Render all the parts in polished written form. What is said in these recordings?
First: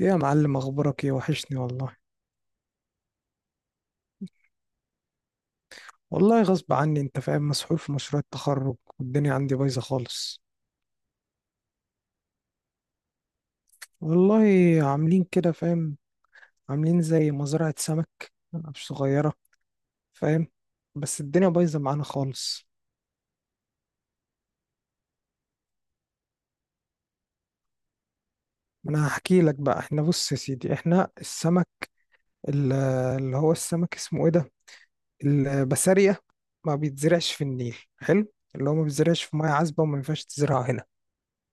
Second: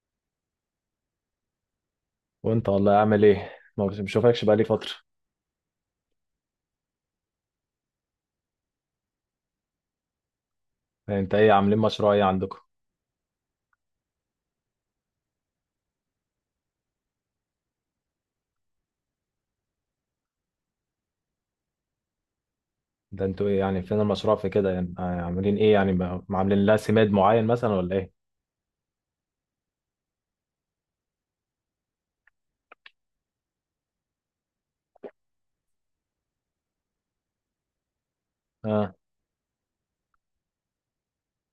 ايه يا معلم، اخبارك ايه؟ وحشني والله. وانت والله عامل ايه؟ ما بشوفكش بقالي فترة. والله غصب عني، انت فاهم، مسحول في مشروع التخرج والدنيا عندي بايظه خالص. يعني انت ايه، عاملين مشروع ايه عندكم؟ والله عاملين كده، فاهم؟ عاملين زي مزرعه سمك، مش صغيره، فاهم؟ بس الدنيا بايظه معانا خالص. ده انتوا ايه، يعني فين المشروع في كده؟ يعني، عاملين ايه يعني، ما عاملين لها سماد معين مثلا ولا ايه؟ انا هحكي لك بقى. احنا، بص يا سيدي، احنا السمك ال- اللي هو السمك اسمه ايه ده، البسارية، ما بيتزرعش في النيل حلو. اللي هو ما اه. بيتزرعش في ميه عذبه وما ينفعش تزرعه هنا.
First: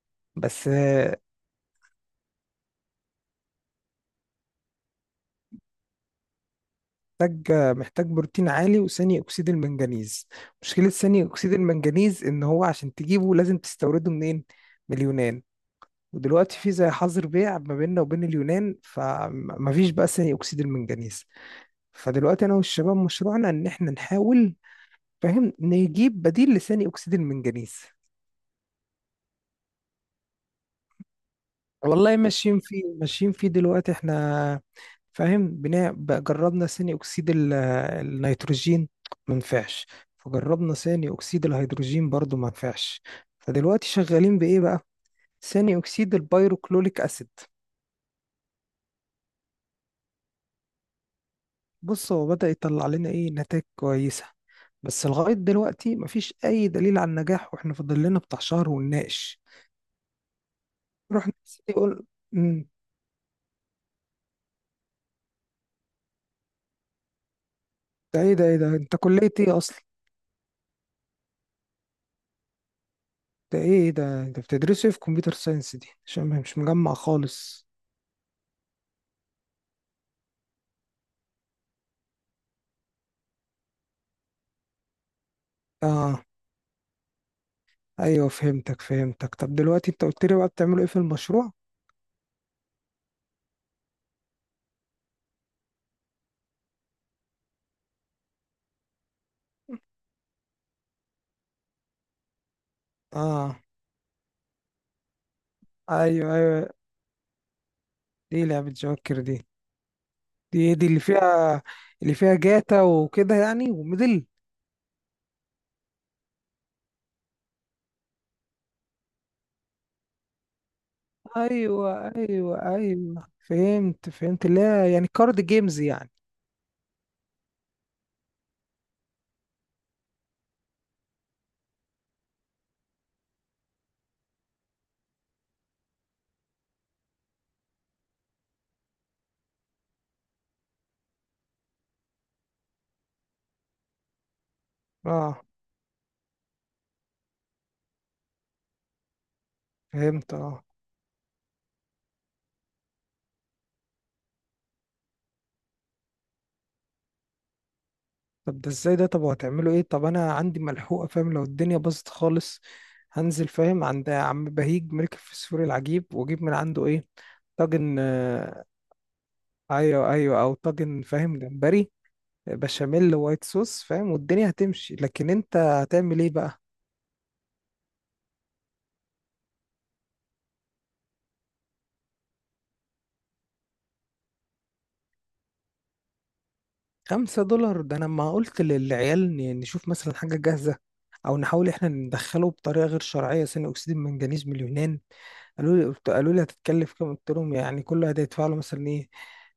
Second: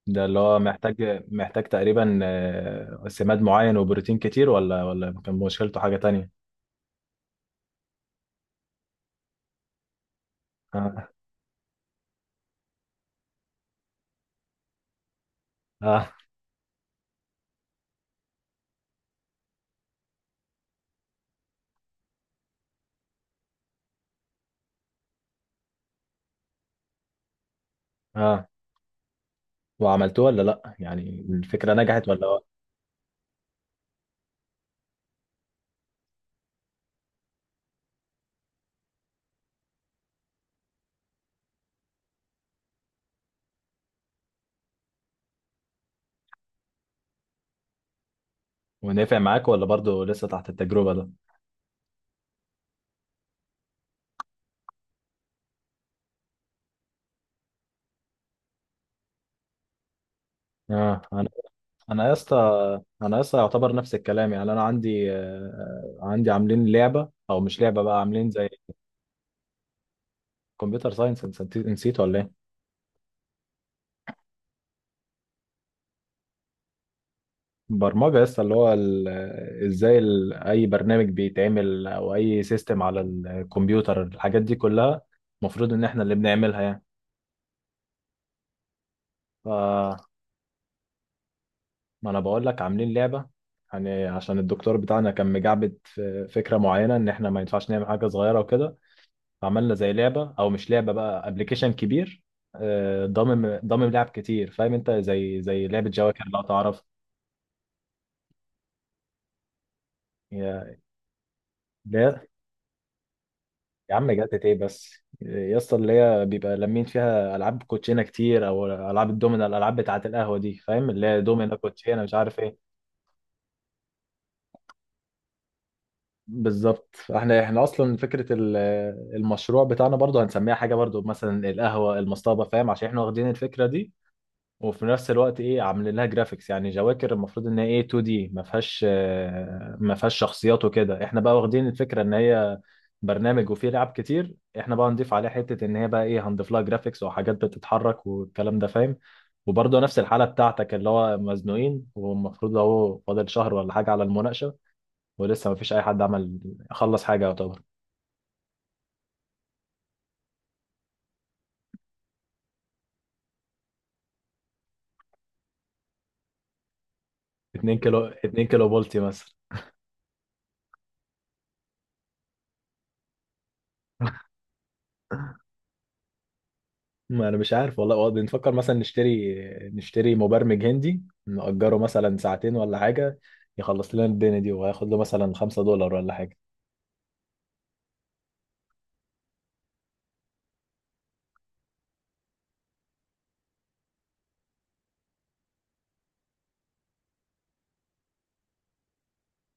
ده اللي هو بس محتاج تقريبا سماد معين وبروتين كتير، ولا كان مشكلته حاجة تانية؟ محتاج، محتاج بروتين عالي وثاني اكسيد المنجنيز. مشكله اه، ثاني اكسيد المنجنيز ان هو عشان تجيبه لازم تستورده منين؟ من اليونان. اه، ودلوقتي في زي حظر بيع ما بيننا وبين اليونان، فمفيش بقى ثاني اكسيد المنجنيز. فدلوقتي انا والشباب مشروعنا ان احنا نحاول، فاهم، نجيب بديل لثاني اكسيد المنجنيز. اه. وعملتوه ولا لا؟ يعني الفكرة نجحت والله ولا؟ ماشيين فيه، ماشيين فيه دلوقتي احنا، فاهم. بناء بقى جربنا ثاني اكسيد النيتروجين، ما نفعش. فجربنا ثاني اكسيد الهيدروجين برضو ما نفعش. فدلوقتي شغالين بايه بقى؟ ثاني اكسيد البيروكلوليك اسيد. ونفع معاك ولا برضو لسه تحت التجربة ده؟ بص هو بدأ يطلع لنا ايه، نتائج كويسة، بس لغاية دلوقتي مفيش اي دليل على النجاح، واحنا فاضل لنا بتاع شهر ونناقش. اه. رحنا يقول انا يا اسطى امم انا يا اسطى يعتبر نفس الكلام، يعني انا عندي عاملين لعبه او مش لعبه بقى، ده عاملين ايه ده زي ايه ده انت كلية ايه اصلا؟ كمبيوتر ساينس، نسيت ولا ايه؟ ده ايه؟ إيه ده انت بتدرسه إيه في كمبيوتر ساينس دي؟ عشان مش مجمع خالص. برمجه يا اسطى، اللي هو ازاي اي برنامج بيتعمل، او اي سيستم على الكمبيوتر، الحاجات دي كلها المفروض ان احنا اللي اه، بنعملها يعني. ايوه، فهمتك. طب دلوقتي انت ف قلت لي بقى بتعملوا ايه في المشروع؟ ما انا بقول لك عاملين لعبه، يعني عشان الدكتور بتاعنا كان مجعبد في فكره معينه، ان احنا ما ينفعش نعمل حاجه صغيره وكده. عملنا زي لعبة، أو مش لعبة بقى، أبلكيشن كبير. اه، ضامم لعب كتير، فاهم أنت، زي لعبة جواكر ايوه لو ايوه. تعرف. دي لعبة جوكر دي. دي يا دي اللي فيها، لا جاتا وكده يعني، يا عم، وميدل. جت إيه بس يا اسطى، اللي هي بيبقى لمين فيها ألعاب كوتشينة كتير، أو ألعاب الدومينة، الألعاب بتاعة القهوة دي فاهم، اللي هي دومينة، ايوه كوتشينة، مش عارف إيه. ايوه ايوه، فهمت فهمت. لا، يعني كارد جيمز يعني. بالظبط. احنا اصلا فكره المشروع بتاعنا برضو هنسميها حاجه برضو، مثلا القهوه المصطبه، فاهم، عشان احنا واخدين الفكره دي. وفي نفس الوقت ايه، عاملين لها جرافيكس. يعني جواكر المفروض ان هي ايه 2D دي ما فيهاش شخصيات وكده، احنا بقى واخدين الفكره ان هي برنامج وفيه لعب كتير، احنا بقى هنضيف عليها اه حته، ان هي بقى ايه، هنضيف لها جرافيكس وحاجات بتتحرك والكلام ده، فاهم. وبرضه نفس الحاله فهمت، اه بتاعتك، اللي هو مزنوقين، والمفروض اهو فاضل شهر ولا حاجه على المناقشه، ولسه ما فيش اي حد عمل خلص حاجه يعتبر. طب ده ازاي ده؟ طب وهتعملوا ايه؟ طب انا عندي ملحوقه، فاهم. لو الدنيا باظت خالص هنزل، فاهم، عند عم بهيج ملك الفسفور العجيب واجيب من عنده ايه، 2 طاجن، كيلو، 2 كيلو بولتي مثلا. ايوه ايوه، او طاجن، فاهم، جمبري بشاميل وايت صوص، فاهم، والدنيا هتمشي. لكن انت هتعمل ايه بقى؟ ما انا مش عارف والله. هو بنفكر مثلا نشتري مبرمج هندي، نأجره مثلا ساعتين ولا حاجة، يخلص لنا الدنيا دي، وهياخد له مثلا 5 دولار ولا حاجة. خمسة دولار! ده انا ما قلت للعيال نشوف مثلا حاجة جاهزة، او نحاول احنا ندخله بطريقة غير شرعية ثاني اكسيد المنجنيز من اليونان. قالوا لي، قالوا لي هتتكلف كام؟ قلت لهم يعني كل واحد هيدفع له مثلا ايه،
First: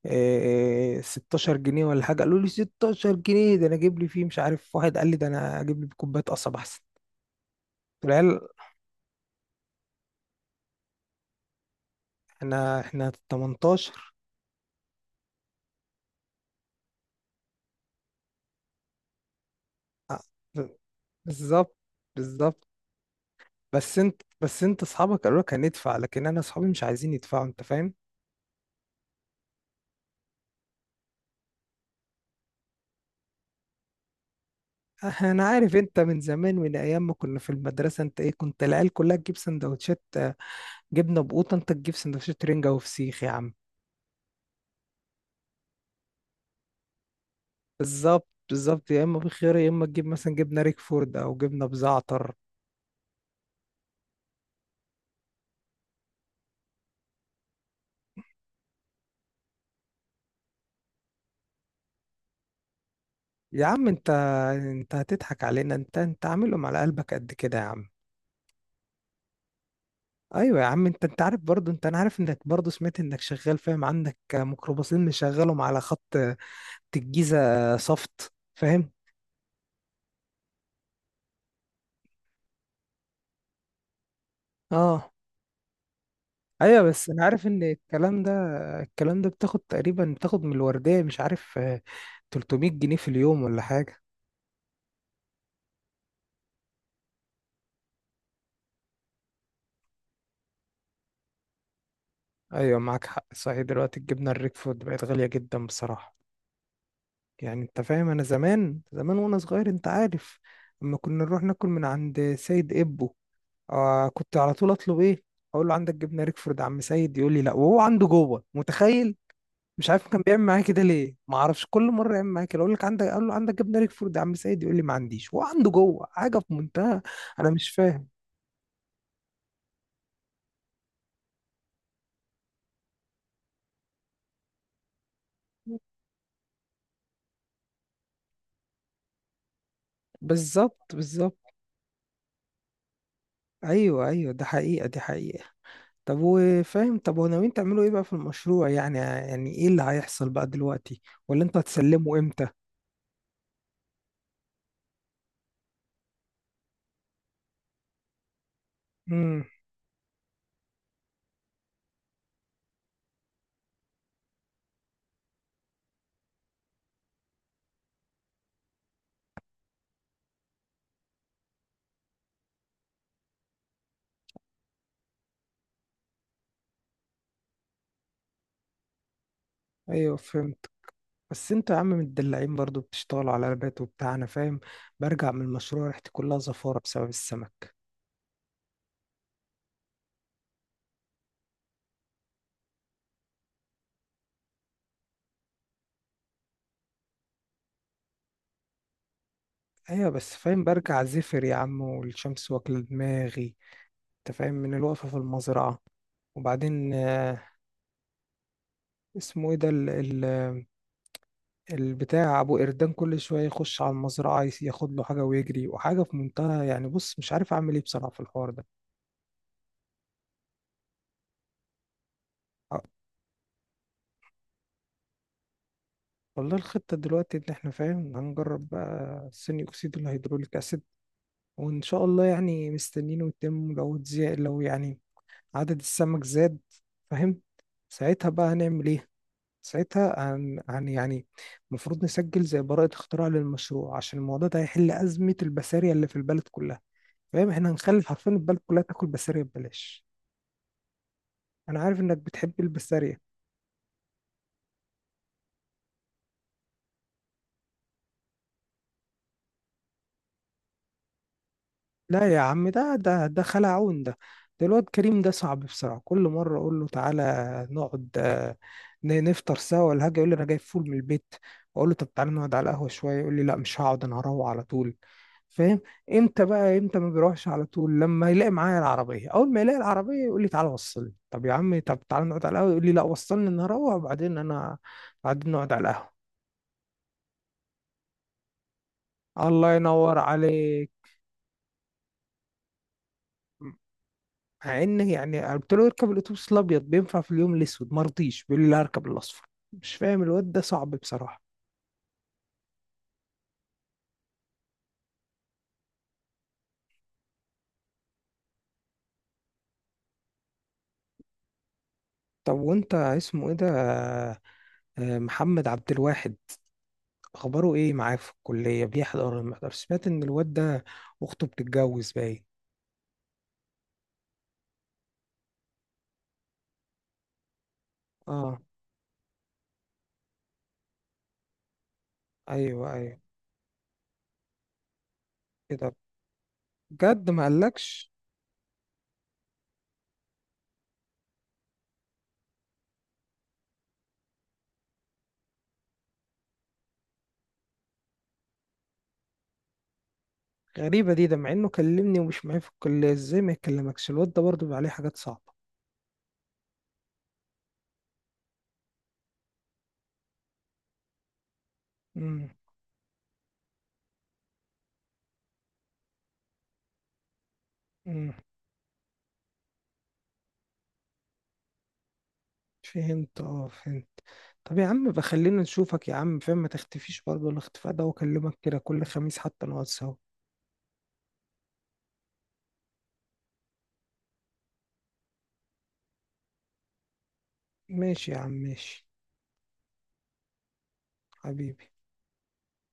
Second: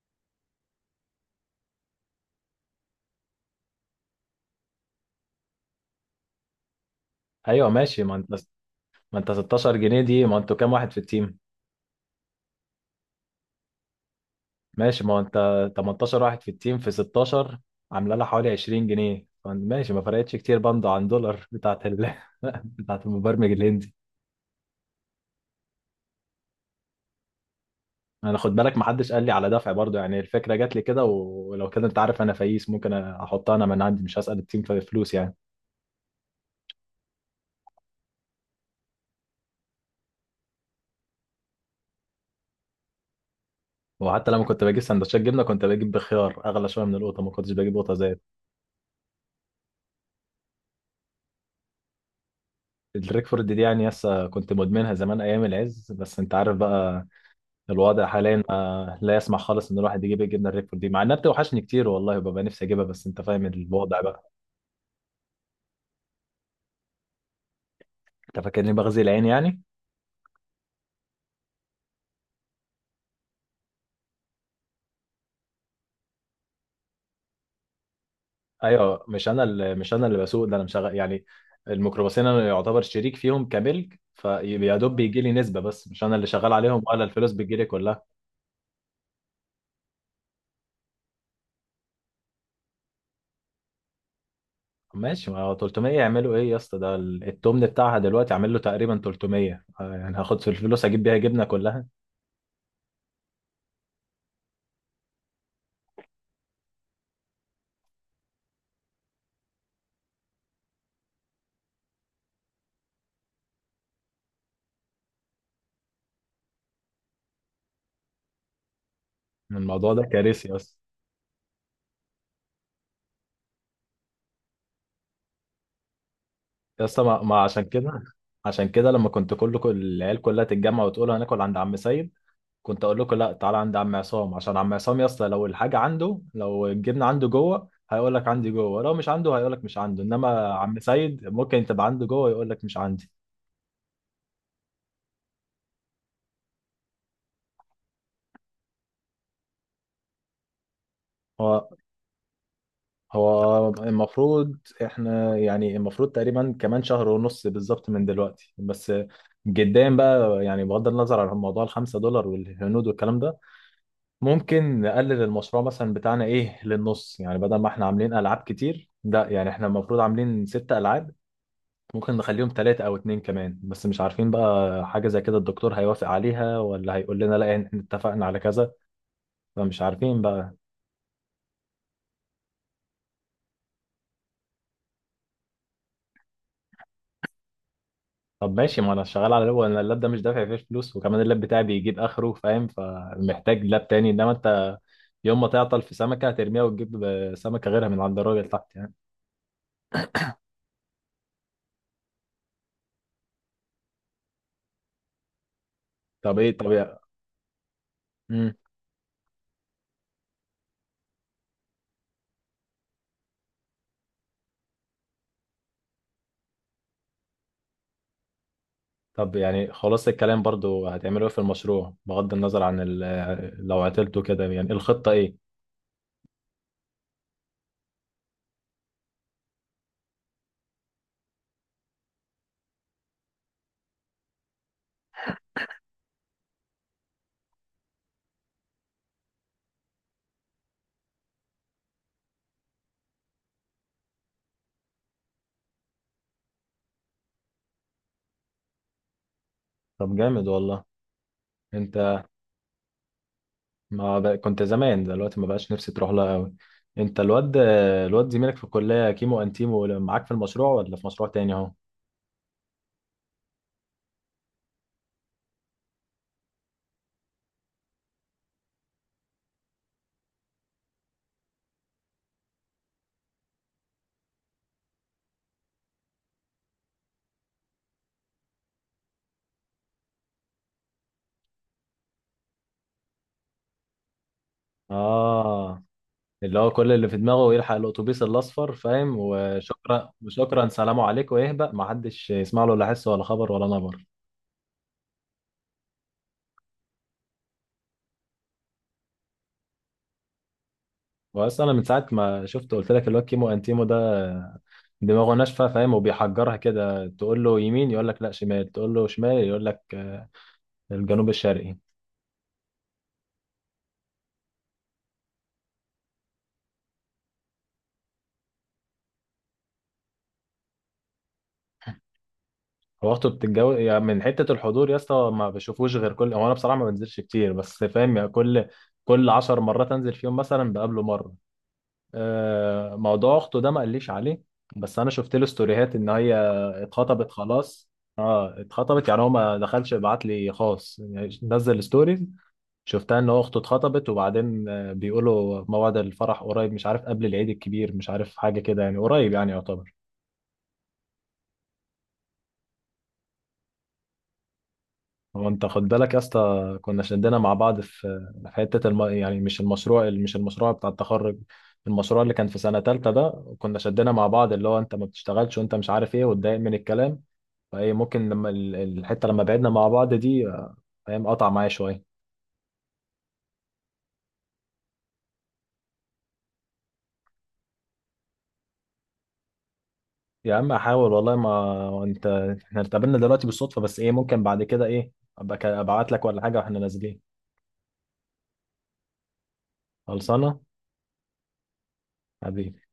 إيه، 16 جنيه ولا حاجة. قالوا لي 16 جنيه؟ ده انا اجيب لي فيه مش عارف. واحد قال لي ده انا اجيب لي كوباية قصب احسن. ايوه ماشي. قلت ما له انت العيال ما انت 16 جنيه دي، ما انتوا كام واحد في التيم؟ احنا 18. ماشي. ما انت 18 واحد في التيم، في 16، عامله لها حوالي 20 جنيه. ماشي، ما آه، فرقتش كتير برضه عن دولار بالظبط بتاعت بالظبط. بتاعت المبرمج الهندي. بس انت اصحابك قالوا لك هندفع، لكن انا اصحابي مش عايزين يدفعوا، انت فاهم. انا خد بالك، ما حدش قال لي على دفع برضه يعني، الفكرة جات لي كده، ولو كده انت عارف انا فايس ممكن احطها انا من عندي، مش هسأل التيم في فلوس اه، يعني. انا عارف. انت من زمان، من ايام ما كنا في المدرسه، انت ايه، كنت العيال كلها تجيب سندوتشات جبنه بقوطه، انت تجيب سندوتشات رنجه وفسيخ يا عم. وحتى لما كنت بجيب سندوتشات جبنه كنت بجيب بخيار اغلى شويه من القطه، ما كنتش بجيب قطه زيت. بالظبط بالظبط. يا اما بخيار، يا اما تجيب مثلا جبنه ريكفورد او جبنه بزعتر. الريكفورد دي يعني، يسا كنت مدمنها زمان ايام العز، بس انت عارف بقى الوضع حاليا لا يسمح خالص ان الواحد يجيب الجبنه الريكفورد دي، مع انها بتوحشني كتير والله، وببقى نفسي اجيبها، بس انت فاهم يا عم الوضع انت، بقى. انت هتضحك علينا؟ انت عاملهم على قلبك قد كده يا عم. انت فاكرني بغزي العين يعني؟ ايوه يا عم. انت عارف برضو، انت، انا عارف انك برضو، سمعت انك شغال، فاهم، عندك ميكروباصين مشغلهم على خط الجيزة صفت، فاهم. ايوه. مش انا اللي بسوق ده، انا مشغل يعني، الميكروباصين انا يعتبر شريك فيهم، كملك فيا دوب اه، بيجي لي نسبه، بس مش انا اللي شغال عليهم، ايوه. ولا بس انا الفلوس عارف بتجي ان لي كلها. الكلام ده بتاخد تقريبا، بتاخد من الوردية، مش عارف، 300 جنيه في اليوم ولا حاجة. ماشي، ما هو 300 يعملوا ايه يا اسطى، ده التمن بتاعها دلوقتي عامل له تقريبا 300 يعني هاخد في الفلوس اجيب بيها جبنه كلها. ايوه، معاك حق، صحيح دلوقتي الجبنة الريكفورد بقت غالية جدا بصراحة. يعني انت فاهم، انا زمان زمان وانا صغير، انت عارف، اما كنا نروح ناكل من عند سيد ابو، كنت على طول اطلب ايه، اقول له عندك جبنة ريكفورد يا عم سيد؟ يقول لي لا، وهو عنده جوه، متخيل. من مش الموضوع ده، عارف كان بيعمل كارثي يا معايا اسطى. كده ليه، ما اعرفش، كل مره يعمل معايا كده. اقول لك عندك، اقول له عندك جبنه ريكفورد يا عم سيد؟ يقول لي ما عنديش، هو عنده جوه، حاجه في يا منتهى. اسطى ما ما انا عشان مش كده فاهم. عشان كده لما كنت كل العيال كلها تتجمع وتقول هناكل عند عم سيد، كنت اقول لكم لا، تعالى عند عم عصام، عشان عم عصام يا اسطى لو الحاجه عنده، لو الجبنه عنده جوه هيقول لك عندي جوه، لو مش عنده هيقول لك مش عنده، انما عم بالظبط سيد بالظبط، ممكن تبقى عنده جوه يقول لك مش عندي. ايوه ايوه، ده حقيقه، دي حقيقه. طب وفاهم، طب وناويين تعملوا ايه بقى في المشروع يعني؟ يعني ايه اللي هيحصل بقى دلوقتي؟ ولا انتوا هو هتسلموا امتى؟ هو المفروض، احنا يعني المفروض تقريبا كمان شهر ونص بالظبط من دلوقتي، بس امم جدا بقى، يعني بغض النظر عن موضوع الخمسة دولار والهنود والكلام ده، ممكن نقلل المشروع مثلا بتاعنا ايه للنص، يعني بدل ما احنا عاملين العاب كتير ده، يعني احنا المفروض عاملين ست العاب، ممكن نخليهم ثلاثة او اتنين كمان، بس مش عارفين بقى. حاجة زي كده الدكتور هيوافق عليها، ولا هيقول لنا لا احنا اتفقنا على كذا؟ فمش ايوه عارفين بقى. فهمت. بس انتوا يا عم متدلعين برضو، بتشتغلوا على لابات وبتاع، انا فاهم. برجع من المشروع ريحتي كلها زفاره بسبب السمك. طب ماشي، ما انا شغال على اللاب، انا اللاب ده مش دافع فيه فلوس، وكمان اللاب بتاعي بيجيب اخره فاهم، فمحتاج لاب تاني، انما انت يوم ما تعطل في سمكه هترميها وتجيب سمكه غيرها من عند الراجل تحت يعني. ايوه بس، فاهم، برجع زفر يا عم، والشمس واكله دماغي، انت فاهم، من الوقفه في المزرعه. طب ايه، طب وبعدين يا مم. اسمه ايه ده، ال ال البتاع ابو قردان كل شويه يخش على المزرعه، ياخد له حاجه ويجري، وحاجه في منتهى يعني. بص مش عارف اعمل ايه بصراحه في الحوار ده. طب يعني خلاص الكلام، برضو هتعملوا ايه في المشروع، بغض النظر عن آه، لو عطلتوا كده، يعني الخطه ايه؟ والله الخطه دلوقتي ان احنا، فاهم، هنجرب بقى ثاني اكسيد الهيدروليك اسيد، وان شاء الله يعني مستنينه يتم. لو اتزي، لو يعني عدد السمك زاد، فاهم، ساعتها بقى هنعمل ايه؟ ساعتها هن هن يعني المفروض نسجل زي براءة اختراع للمشروع، عشان الموضوع ده هيحل أزمة البسارية اللي في البلد كلها. فاهم، احنا هنخلي حرفيا البلد كلها تاكل بسارية ببلاش. طب جامد والله. أنا عارف إنك انت بتحب البسارية. ما ب... كنت زمان، دلوقتي ما بقاش نفسي تروح لها قوي. انت الواد زميلك في الكليه كيمو انتيمو، معاك في المشروع ولا في مشروع تاني اهو؟ لا يا عم، ده خلعون ده. ده الواد كريم ده صعب بصراحة. كل مرة أقول له تعالى نقعد، نفطر سوا ولا حاجة، يقول لي أنا جايب فول من البيت. أقول له طب تعالى نقعد على القهوة شوية، يقول لي لا، مش هقعد أنا هروح على طول، فاهم. امتى بقى امتى ما بيروحش على طول؟ لما يلاقي معايا العربيه. اول ما يلاقي العربيه يقول لي تعالى وصلني. طب يا عم، طب تعالى نقعد على القهوه، يقول لي لا وصلني انا هروح وبعدين انا، بعدين نقعد اه. على القهوه. اللي هو كل اللي في دماغه يلحق الاتوبيس الاصفر فاهم، الله وشكرا ينور وشكرا عليك. سلام عليكم، ويهبق ما حدش يسمع له لا حس ولا خبر ولا نبر. مع ان يعني قلت له اركب الاتوبيس الابيض بينفع في اليوم الاسود، ما رضيش، بيقول لي لا اركب الاصفر. مش فاهم الواد ده صعب بصراحه. بس انا من ساعه ما شفت قلت لك، الواد كيمو انتيمو ده دماغه ناشفه فاهم، وبيحجرها كده، تقول له يمين يقول لك لا شمال، تقول له شمال يقول لك الجنوب الشرقي. طب وانت اسمه ايه ده، محمد عبد الواحد؟ اخباره ايه معاه في الكليه، بيحضر ولا ما بيحضرش؟ سمعت ان الواد ده اخته بتتجوز، باين. هو اخته يعني من حته الحضور يا اسطى، ما بشوفوش غير هو انا بصراحه ما بنزلش كتير، بس فاهم يعني، اه، كل 10 مرات انزل فيهم مثلا بقابله مره. ايوه ايوه، موضوع اخته ده ما قاليش عليه. بس انا شفت له ستوريهات كده. ان هي بجد اتخطبت ما خلاص. قالكش؟ اه، اتخطبت يعني، هو ما دخلش بعت لي خاص يعني، نزل ستوريز، شفتها ان هو اخته اتخطبت، وبعدين بيقولوا موعد الفرح قريب، مش عارف قبل العيد الكبير، مش عارف حاجه كده، يعني قريب يعني يعتبر. غريبه دي، ده مع انه كلمني ومش معايا في الكليه، ازاي ما يكلمكش؟ الواد ده برضه بيبقى عليه حاجات هو صعبه. انت خد بالك يا اسطى، كنا شدنا مع بعض في حته يعني مش المشروع بتاع التخرج، المشروع اللي كان امم في سنه تالتة ده، كنا شدنا مع بعض، اللي هو انت ما بتشتغلش، وانت مش عارف ايه، واتضايق من الكلام. فايه ممكن امم لما الحته لما بعدنا مع بعض دي، فاهم قطع معايا شويه. فهمت، اه فهمت. طب يا عم بقى خلينا نشوفك يا عم، فاهم، ما تختفيش برضه الاختفاء ده، واكلمك كده كل خميس حتى نقعد سوا. يا عم، احاول والله. ما انت احنا اتقابلنا دلوقتي بالصدفه، بس ايه ممكن بعد كده ايه، ابقى ابعت لك ولا حاجه واحنا نازلين. ماشي يا عم ماشي. خلصانه. حبيبي. حبيبي.